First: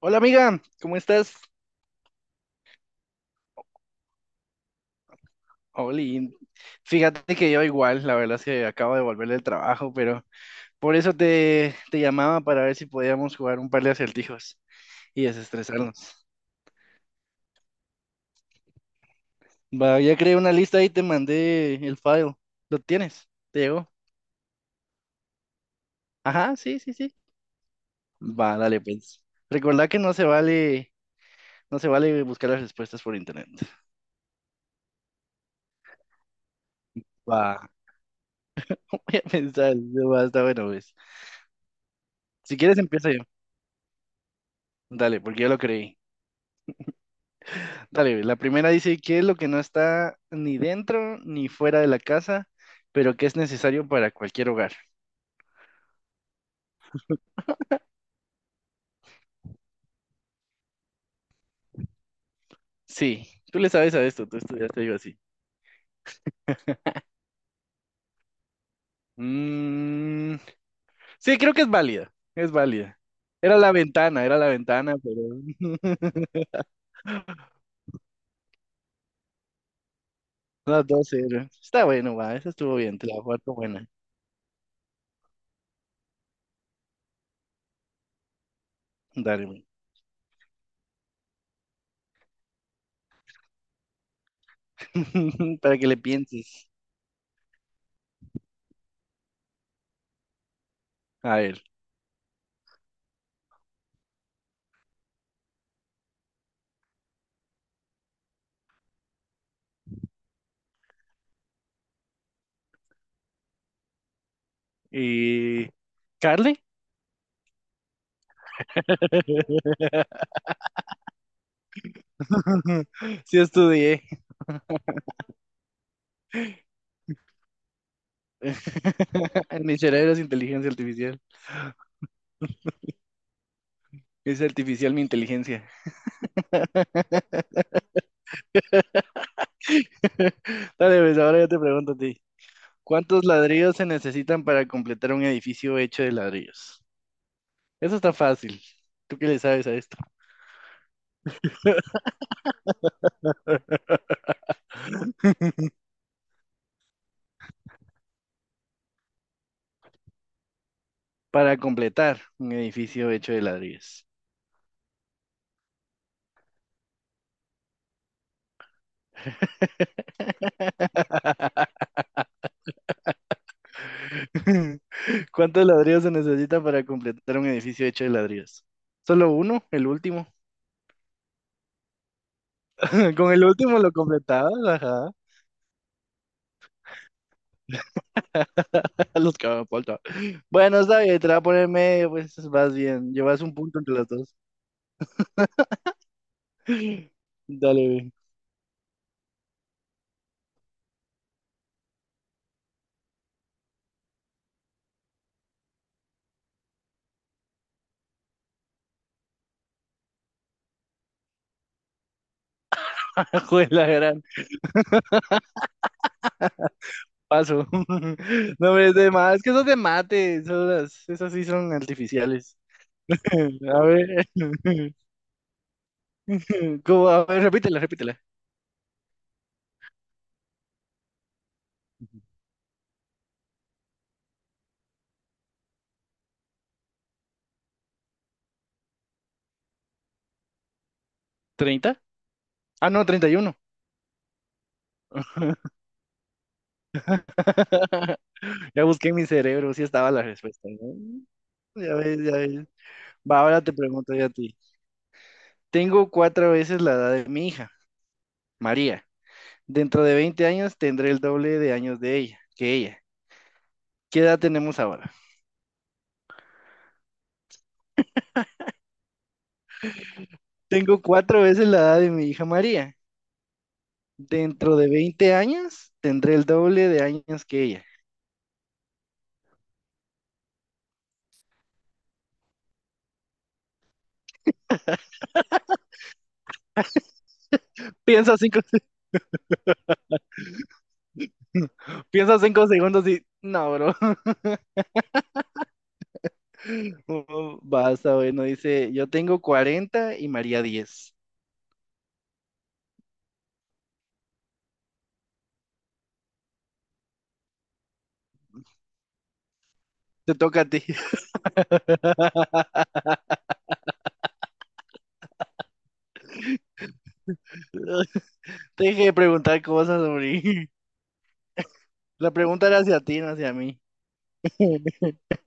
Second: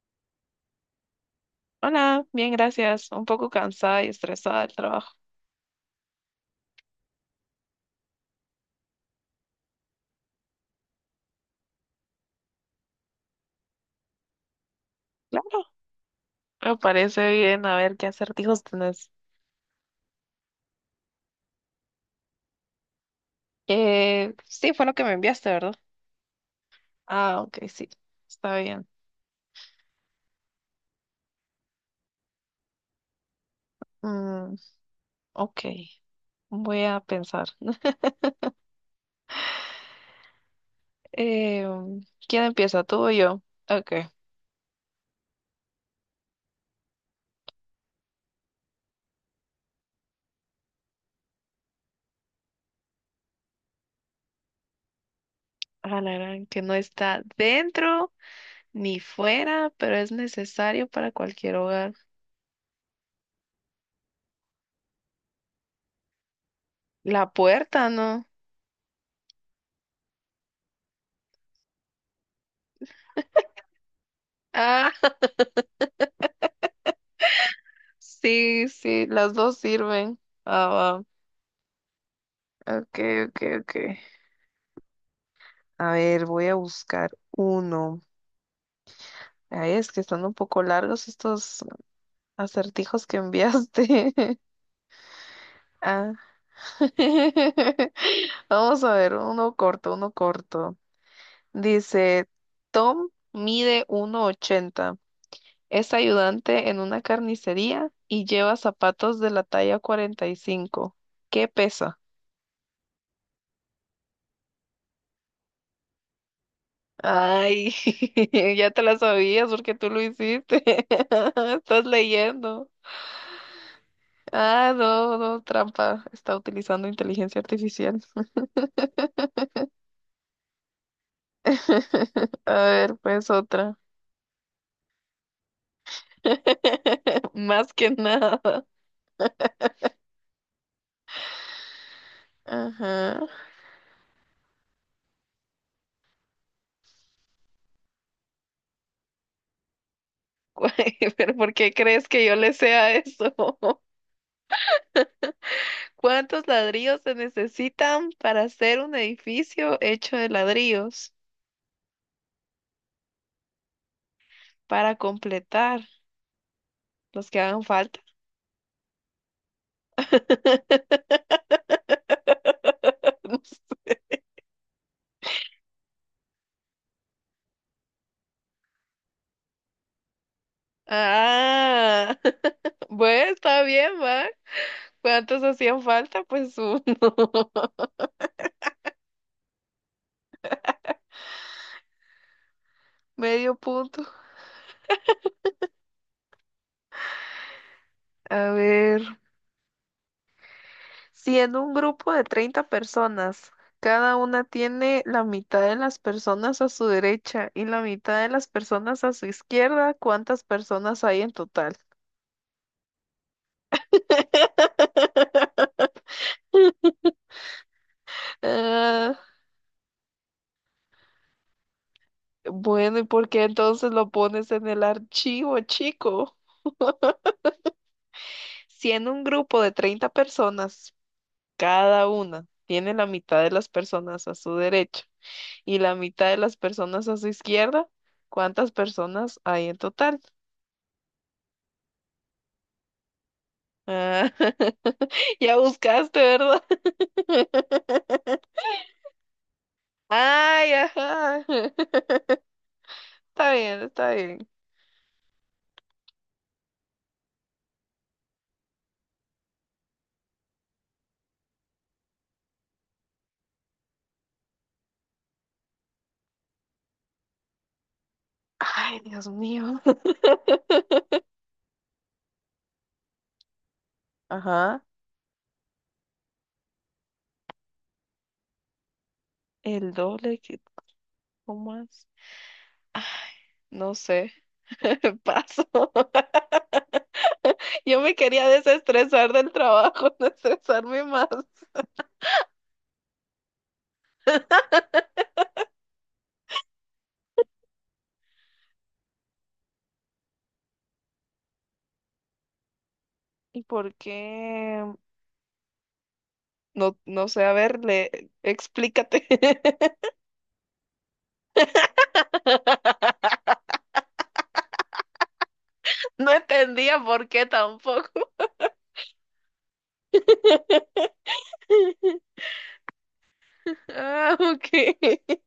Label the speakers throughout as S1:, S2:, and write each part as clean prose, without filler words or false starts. S1: Hola amiga, ¿cómo estás?
S2: Hola, bien, gracias. Un poco cansada y estresada del trabajo.
S1: Oli, fíjate que yo igual, la verdad es que acabo de volver del trabajo, pero por eso te llamaba para ver si podíamos jugar un par de acertijos y
S2: Claro,
S1: desestresarnos.
S2: me parece bien. A ver qué acertijos tenés.
S1: Va, ya creé una lista y te mandé el file. ¿Lo tienes? ¿Te llegó?
S2: Sí, fue lo que me enviaste, ¿verdad?
S1: Ajá, sí, sí, sí.
S2: Ah, ok, sí, está
S1: Va, dale
S2: bien.
S1: pues. Recordá que no se vale, no se vale buscar las respuestas por internet.
S2: Mm, ok, voy a pensar.
S1: Va, voy a pensar, va, está bueno, pues.
S2: Eh, ¿Quién
S1: Si quieres
S2: empieza, tú o
S1: empiezo yo.
S2: yo? Ok.
S1: Dale, porque yo lo creí. Dale, la primera dice, ¿qué es lo que no está ni dentro ni fuera de la casa, pero que es necesario para cualquier hogar?
S2: Ah, la gran que no está dentro ni fuera, pero es necesario para cualquier hogar.
S1: Sí, tú le sabes a esto, tú estudiaste algo así.
S2: La puerta, ¿no?
S1: Mm, sí, creo que es válida, es válida. Era la
S2: Ah,
S1: ventana, pero
S2: sí, sí, las dos sirven. Ah,
S1: no,
S2: va.
S1: dos 0. Está bueno, va, eso estuvo
S2: Ok,
S1: bien, te la voy a
S2: ok,
S1: dar como
S2: ok.
S1: buena.
S2: A ver, voy a buscar uno.
S1: Dale, güey.
S2: Ay, es que están un poco largos estos acertijos que enviaste.
S1: Para que le
S2: Ah.
S1: pienses.
S2: Vamos a ver, uno corto, uno corto.
S1: A ver,
S2: Dice, Tom mide 1,80. Es ayudante en una carnicería y lleva zapatos de la talla 45. ¿Qué pesa?
S1: y ¿Carly?
S2: Ay, ya te la sabías porque tú lo hiciste. Estás leyendo.
S1: Sí estudié.
S2: Ah, no, no, trampa. Está utilizando inteligencia artificial.
S1: Ni cerebro es inteligencia artificial.
S2: A ver, pues otra.
S1: Es artificial mi inteligencia.
S2: Más que nada.
S1: Dale, pues ahora yo te pregunto a ti.
S2: Ajá.
S1: ¿Cuántos ladrillos se necesitan para completar un edificio hecho de ladrillos? Eso está fácil. ¿Tú qué le sabes a esto?
S2: Güey, pero ¿por qué crees que yo le sea eso? ¿Cuántos ladrillos se necesitan para hacer un edificio hecho de ladrillos?
S1: Para completar un edificio hecho de ladrillos.
S2: Para completar los que hagan falta.
S1: ¿Cuántos ladrillos se necesitan para completar un edificio hecho de ladrillos? ¿Solo uno? ¿El último?
S2: Ah, bueno,
S1: Con el
S2: está
S1: último lo
S2: bien, Mac.
S1: completabas, ajá.
S2: ¿Cuántos hacían falta? Pues uno.
S1: Los que me faltan. Bueno, está bien, te la voy a poner medio, pues vas bien. Llevas
S2: Medio
S1: un punto entre
S2: punto.
S1: las dos. Dale, güey.
S2: A ver, si en un grupo de 30 personas, cada una tiene la mitad de las personas a su derecha y la mitad de las personas a su izquierda, ¿cuántas personas hay en total?
S1: Joder, la gran. Paso. No, hombre, es de
S2: Ah,
S1: más, es que esos de mate, esas sí son artificiales.
S2: bueno, ¿y por qué
S1: A
S2: entonces lo
S1: ver.
S2: pones en el archivo, chico?
S1: ¿Cómo? A ver, repítela, repítela.
S2: Si en un grupo de 30 personas, cada una tiene la mitad de las personas a su derecha y la mitad de las personas a su izquierda, ¿cuántas personas hay en total?
S1: ¿Treinta? Ah, no, treinta y uno.
S2: Ah, ya buscaste, ¿verdad?
S1: Ya busqué en mi cerebro, sí estaba la respuesta,
S2: Ay,
S1: ¿no?
S2: ajá.
S1: Ya ves, ya ves. Va,
S2: Está
S1: ahora te
S2: bien, está
S1: pregunto yo a
S2: bien.
S1: ti. Tengo cuatro veces la edad de mi hija, María. Dentro de 20 años tendré el doble de años de ella, que ella. ¿Qué edad tenemos ahora?
S2: Ay, Dios mío.
S1: Tengo cuatro veces la edad de mi hija María. Dentro
S2: Ajá.
S1: de 20 años tendré el doble de años que ella.
S2: El doble que ¿cómo es? No sé. Paso. Yo me
S1: Piensa
S2: quería
S1: cinco,
S2: desestresar del trabajo, no estresarme más.
S1: piensa cinco segundos y, no, bro. Oh, basta, bueno, dice, yo tengo 40 y María diez.
S2: ¿Y por qué? No, no sé, a ver, explícate.
S1: Te toca a ti.
S2: No entendía por qué tampoco.
S1: Deje de preguntar cosas, hombre. La pregunta era hacia ti, no hacia mí.
S2: Ah, ok.
S1: Espérate.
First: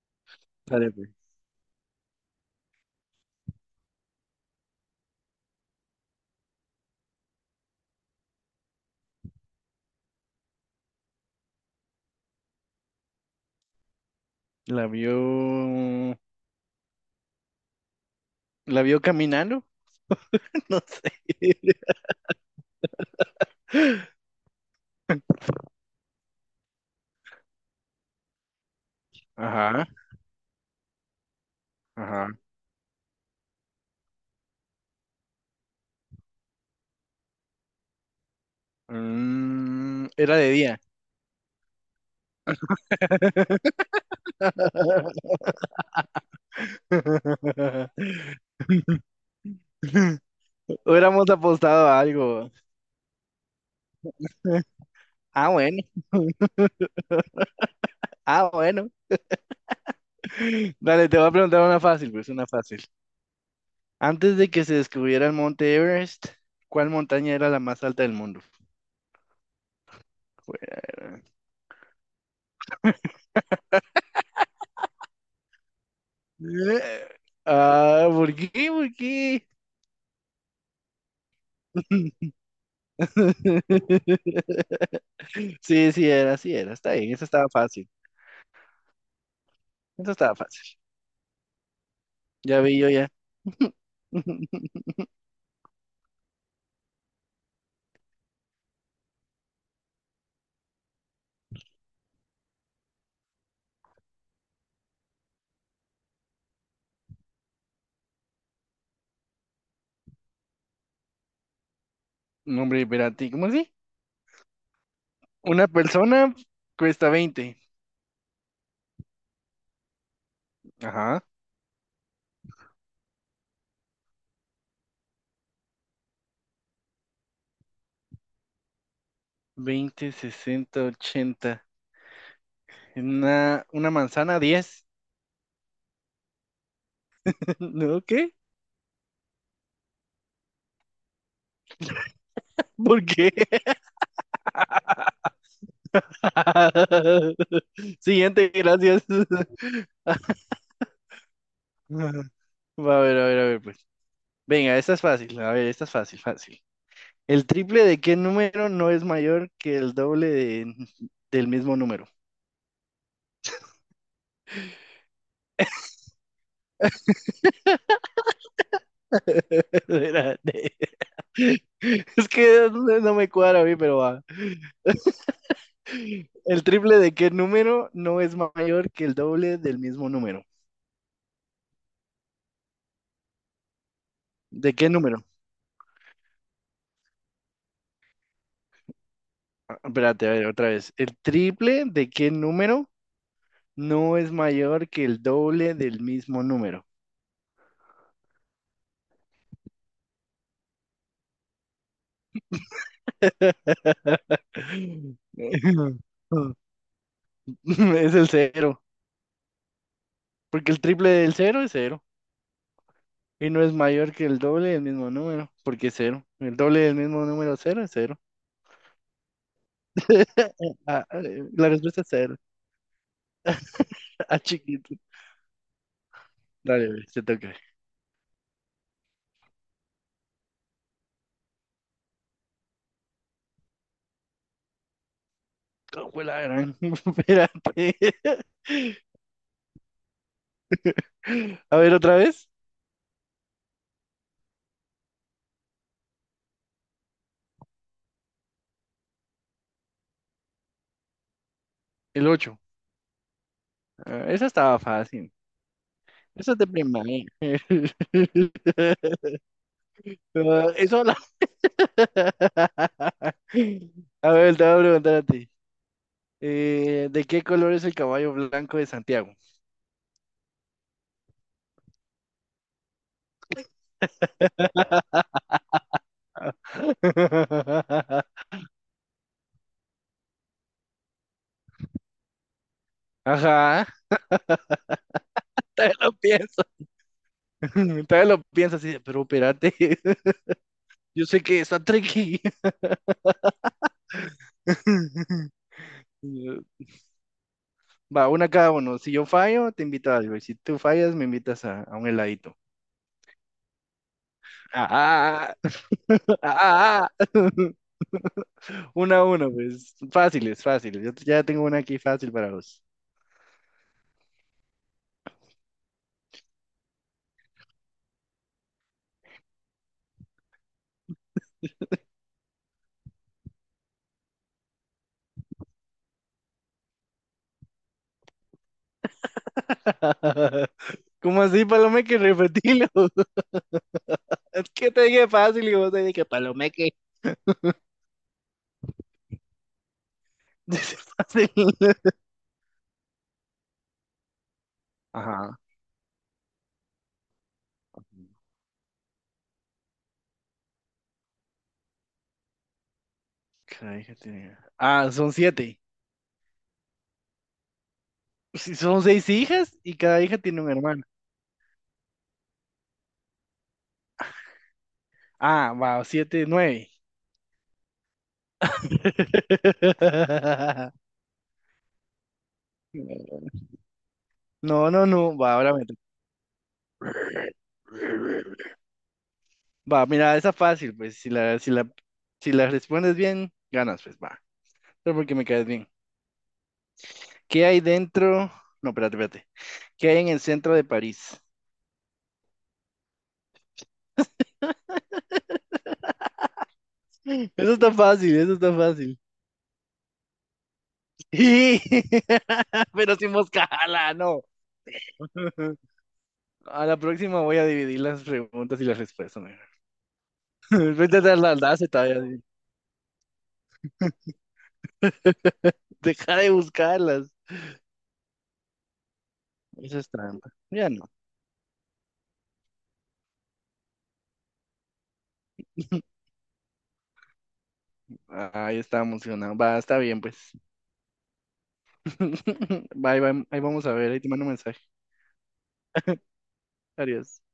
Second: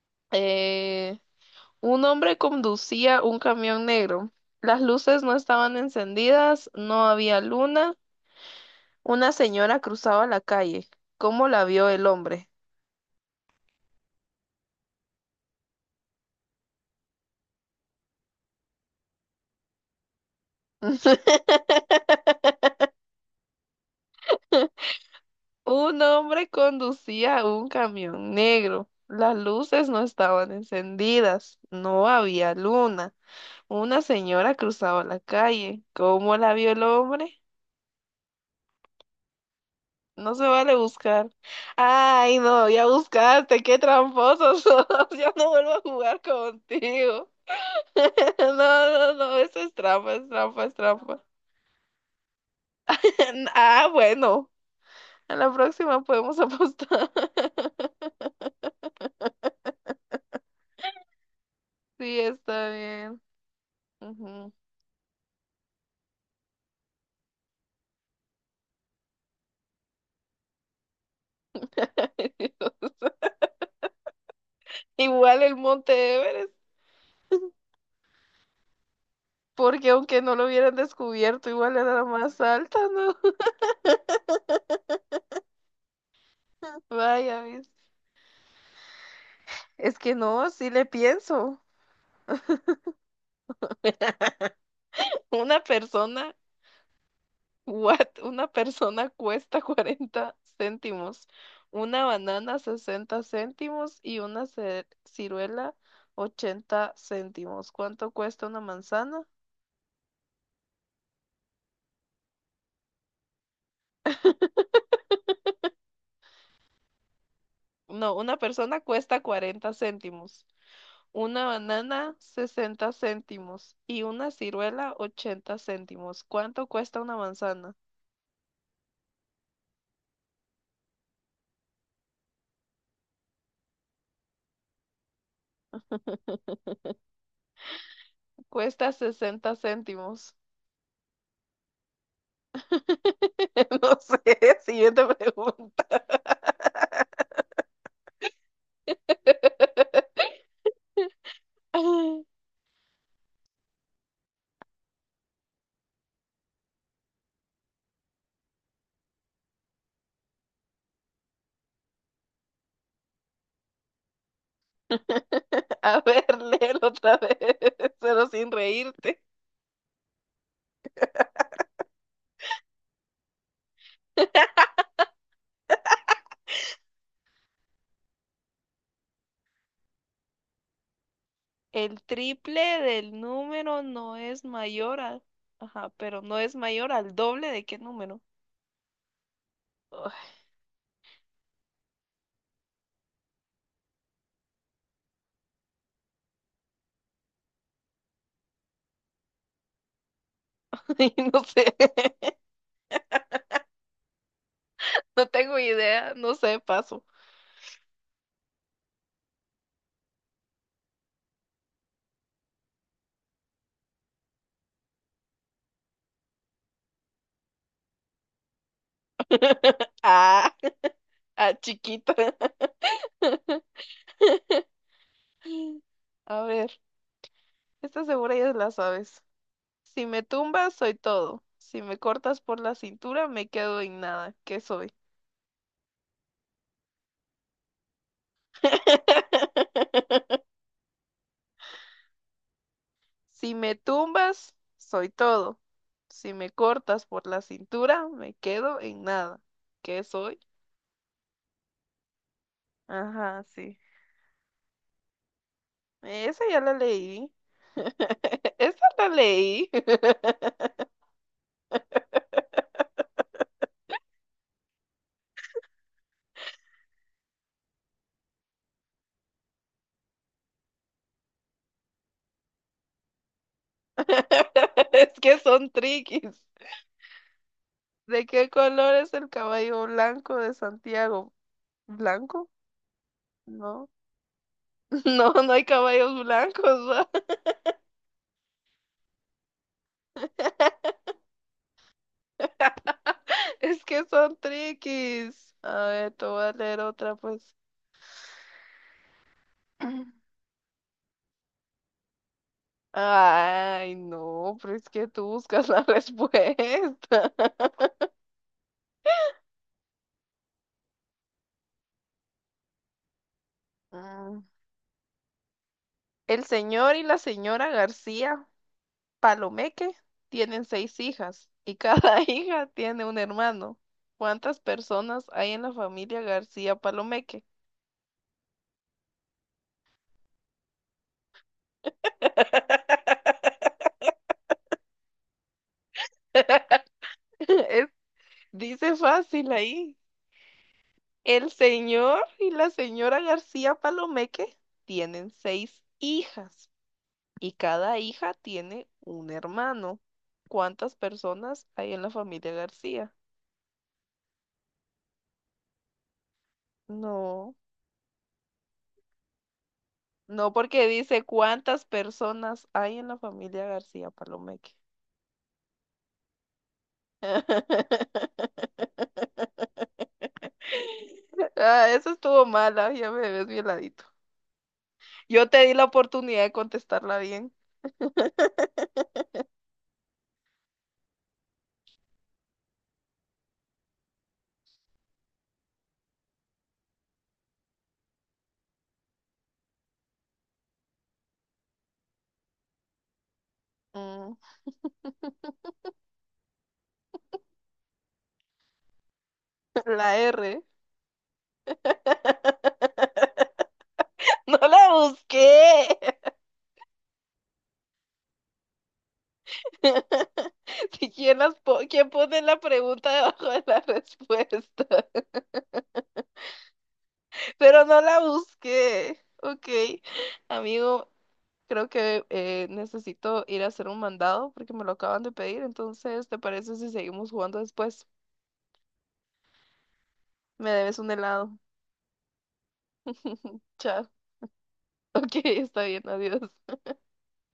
S2: Eh, Un hombre conducía un camión negro. Las luces no estaban encendidas, no había luna. Una señora cruzaba la calle. ¿Cómo la vio el hombre?
S1: La vio. La vio caminando, no sé.
S2: Un hombre conducía un camión negro. Las
S1: Ajá,
S2: luces no estaban encendidas, no
S1: ajá.
S2: había luna. Una señora cruzaba la calle. ¿Cómo la vio el hombre? No
S1: Era
S2: se
S1: de
S2: vale
S1: día.
S2: buscar. Ay, no, ya buscaste, qué tramposos sos. Ya no vuelvo a jugar contigo. No, no, no, eso es trampa, es trampa, es trampa.
S1: Hubiéramos apostado a algo.
S2: Ah, bueno, a
S1: Ah,
S2: la
S1: bueno.
S2: próxima podemos apostar.
S1: Ah, bueno. Dale, te voy a preguntar una fácil,
S2: Sí,
S1: pues una
S2: está
S1: fácil.
S2: bien.
S1: Antes de
S2: Ujú.
S1: que se descubriera el Monte Everest, ¿cuál montaña era la más alta del mundo? Fuera.
S2: Igual el Monte Everest,
S1: Eh, Ah, ¿por qué? ¿Por qué?
S2: porque aunque no lo hubieran descubierto, igual era la más alta, ¿no?
S1: Sí, sí era, sí era. Está bien, eso
S2: Vaya,
S1: estaba
S2: ¿ves?
S1: fácil.
S2: Es
S1: Eso
S2: que
S1: estaba
S2: no, sí
S1: fácil.
S2: le pienso.
S1: Ya vi yo ya.
S2: Una persona. What? Una persona cuesta 40 céntimos, una banana 60 céntimos y una ciruela 80 céntimos. ¿Cuánto cuesta una manzana?
S1: No, hombre, espérate, ¿cómo así? Una persona cuesta 20.
S2: No, una persona cuesta 40 céntimos,
S1: Ajá.
S2: una banana 60 céntimos y una ciruela 80 céntimos. ¿Cuánto cuesta una manzana?
S1: Veinte, sesenta, ochenta. Una manzana, 10. ¿No? ¿Qué?
S2: Cuesta 60 céntimos.
S1: ¿Por qué?
S2: No sé, siguiente pregunta.
S1: Siguiente, gracias. Va, a ver, a ver, a ver, pues. Venga, esta es fácil. A ver, esta es fácil, fácil. ¿El triple de qué número no es mayor que el doble del mismo número?
S2: A ver, léelo otra vez, pero sin reírte.
S1: Era de- Es que no me cuadra a mí, pero va. ¿El triple de qué número no es mayor que el doble del mismo número?
S2: El triple del número no es
S1: ¿De qué
S2: mayor a...
S1: número?
S2: Ajá, pero no es mayor al doble de qué número.
S1: Ah, espérate, a
S2: Ay,
S1: ver, otra vez. ¿El triple de qué número no es mayor que el doble del mismo número?
S2: no sé, no tengo idea, no sé, paso.
S1: Es el cero, porque el triple del cero es cero. Y no es mayor que el doble del mismo número, porque es cero. El doble del mismo número cero es cero.
S2: Ah,
S1: Ah, ah,
S2: ah,
S1: la respuesta es
S2: chiquita.
S1: cero. Ah, chiquito.
S2: A ver,
S1: Dale, güey, se toca.
S2: esta segura ya la sabes. Si me tumbas, soy todo. Si me cortas por la cintura, me quedo en nada. ¿Qué soy?
S1: ¿Cómo fue la gran? Espérate. A ver, otra vez.
S2: Si me tumbas, soy todo. Si me cortas por la cintura, me quedo en nada. ¿Qué soy?
S1: El 8.
S2: Ajá, sí.
S1: Esa estaba fácil.
S2: Esa
S1: Eso es
S2: ya
S1: de
S2: la
S1: primaria.
S2: leí. Esa la leí.
S1: Ah, eso la. A ver, te voy a preguntar a ti. ¿De qué color es el caballo blanco de Santiago?
S2: Es que son triquis. ¿De qué color es el caballo blanco de Santiago? ¿Blanco?
S1: Ajá.
S2: No. No, no hay
S1: Todavía lo
S2: caballos
S1: pienso.
S2: blancos, ¿va?
S1: Todavía lo pienso así, de, pero espérate. Yo sé que está tricky.
S2: Es que son triquis. A ver, te voy a leer otra, pues.
S1: Va, una cada uno. Si yo fallo, te invito a algo. Y si tú fallas, me invitas a un heladito.
S2: Ay, no, pero
S1: Ah,
S2: es que tú buscas
S1: ah,
S2: la respuesta.
S1: ah, ah. Una a uno, pues. Fáciles, fáciles. Yo ya tengo una aquí fácil para vos.
S2: Mm. El señor y la señora García Palomeque tienen seis hijas y cada hija tiene un hermano. ¿Cuántas personas hay en la familia García Palomeque?
S1: ¿Cómo así, Palomeque? Repetilo. Es que te dije fácil y vos te dije que Palomeque.
S2: Es- Dice fácil ahí.
S1: Dice
S2: El
S1: fácil.
S2: señor y la señora García Palomeque tienen
S1: Ajá.
S2: seis hijas y cada hija tiene un hermano. ¿Cuántas personas hay en la familia García?
S1: Cada hija tiene. Ah, son siete.
S2: No,
S1: Sí, son seis hijas y cada hija
S2: no
S1: tiene un
S2: porque
S1: hermano.
S2: dice cuántas personas hay en la familia García Palomeque.
S1: Ah, va, siete, nueve.
S2: Ah, eso estuvo mala, ya me ves violadito.
S1: No, no, no,
S2: Yo
S1: va,
S2: te di
S1: ahora
S2: la
S1: me toca.
S2: oportunidad de contestarla bien.
S1: Va, mira, esa fácil, pues si la respondes bien, ganas, pues va. Pero porque me caes bien. ¿Qué hay dentro? No, espérate, espérate. ¿Qué hay en el centro de París?
S2: Mm,
S1: Eso está fácil, eso está fácil.
S2: la R.
S1: Sí, pero sin moscala, no.
S2: No la busqué.
S1: A la próxima voy a dividir las preguntas y las respuestas, mira.
S2: Si
S1: Vete a
S2: ¿quién,
S1: dar
S2: las
S1: las las y
S2: quién
S1: todavía
S2: pone
S1: así.
S2: la pregunta debajo de la respuesta?
S1: Deja de buscarlas.
S2: Pero no la busqué. Ok,
S1: Eso es trampa. Ya
S2: amigo,
S1: no.
S2: creo que necesito ir a hacer un mandado porque me lo acaban de pedir. Entonces, ¿te parece si seguimos jugando después?
S1: Ahí está emocionado. Va, está bien, pues.
S2: Me debes un helado.
S1: Bye, bye. Ahí vamos a
S2: Chao.
S1: ver. Ahí te mando un mensaje.
S2: Ok, está bien, adiós.
S1: Adiós.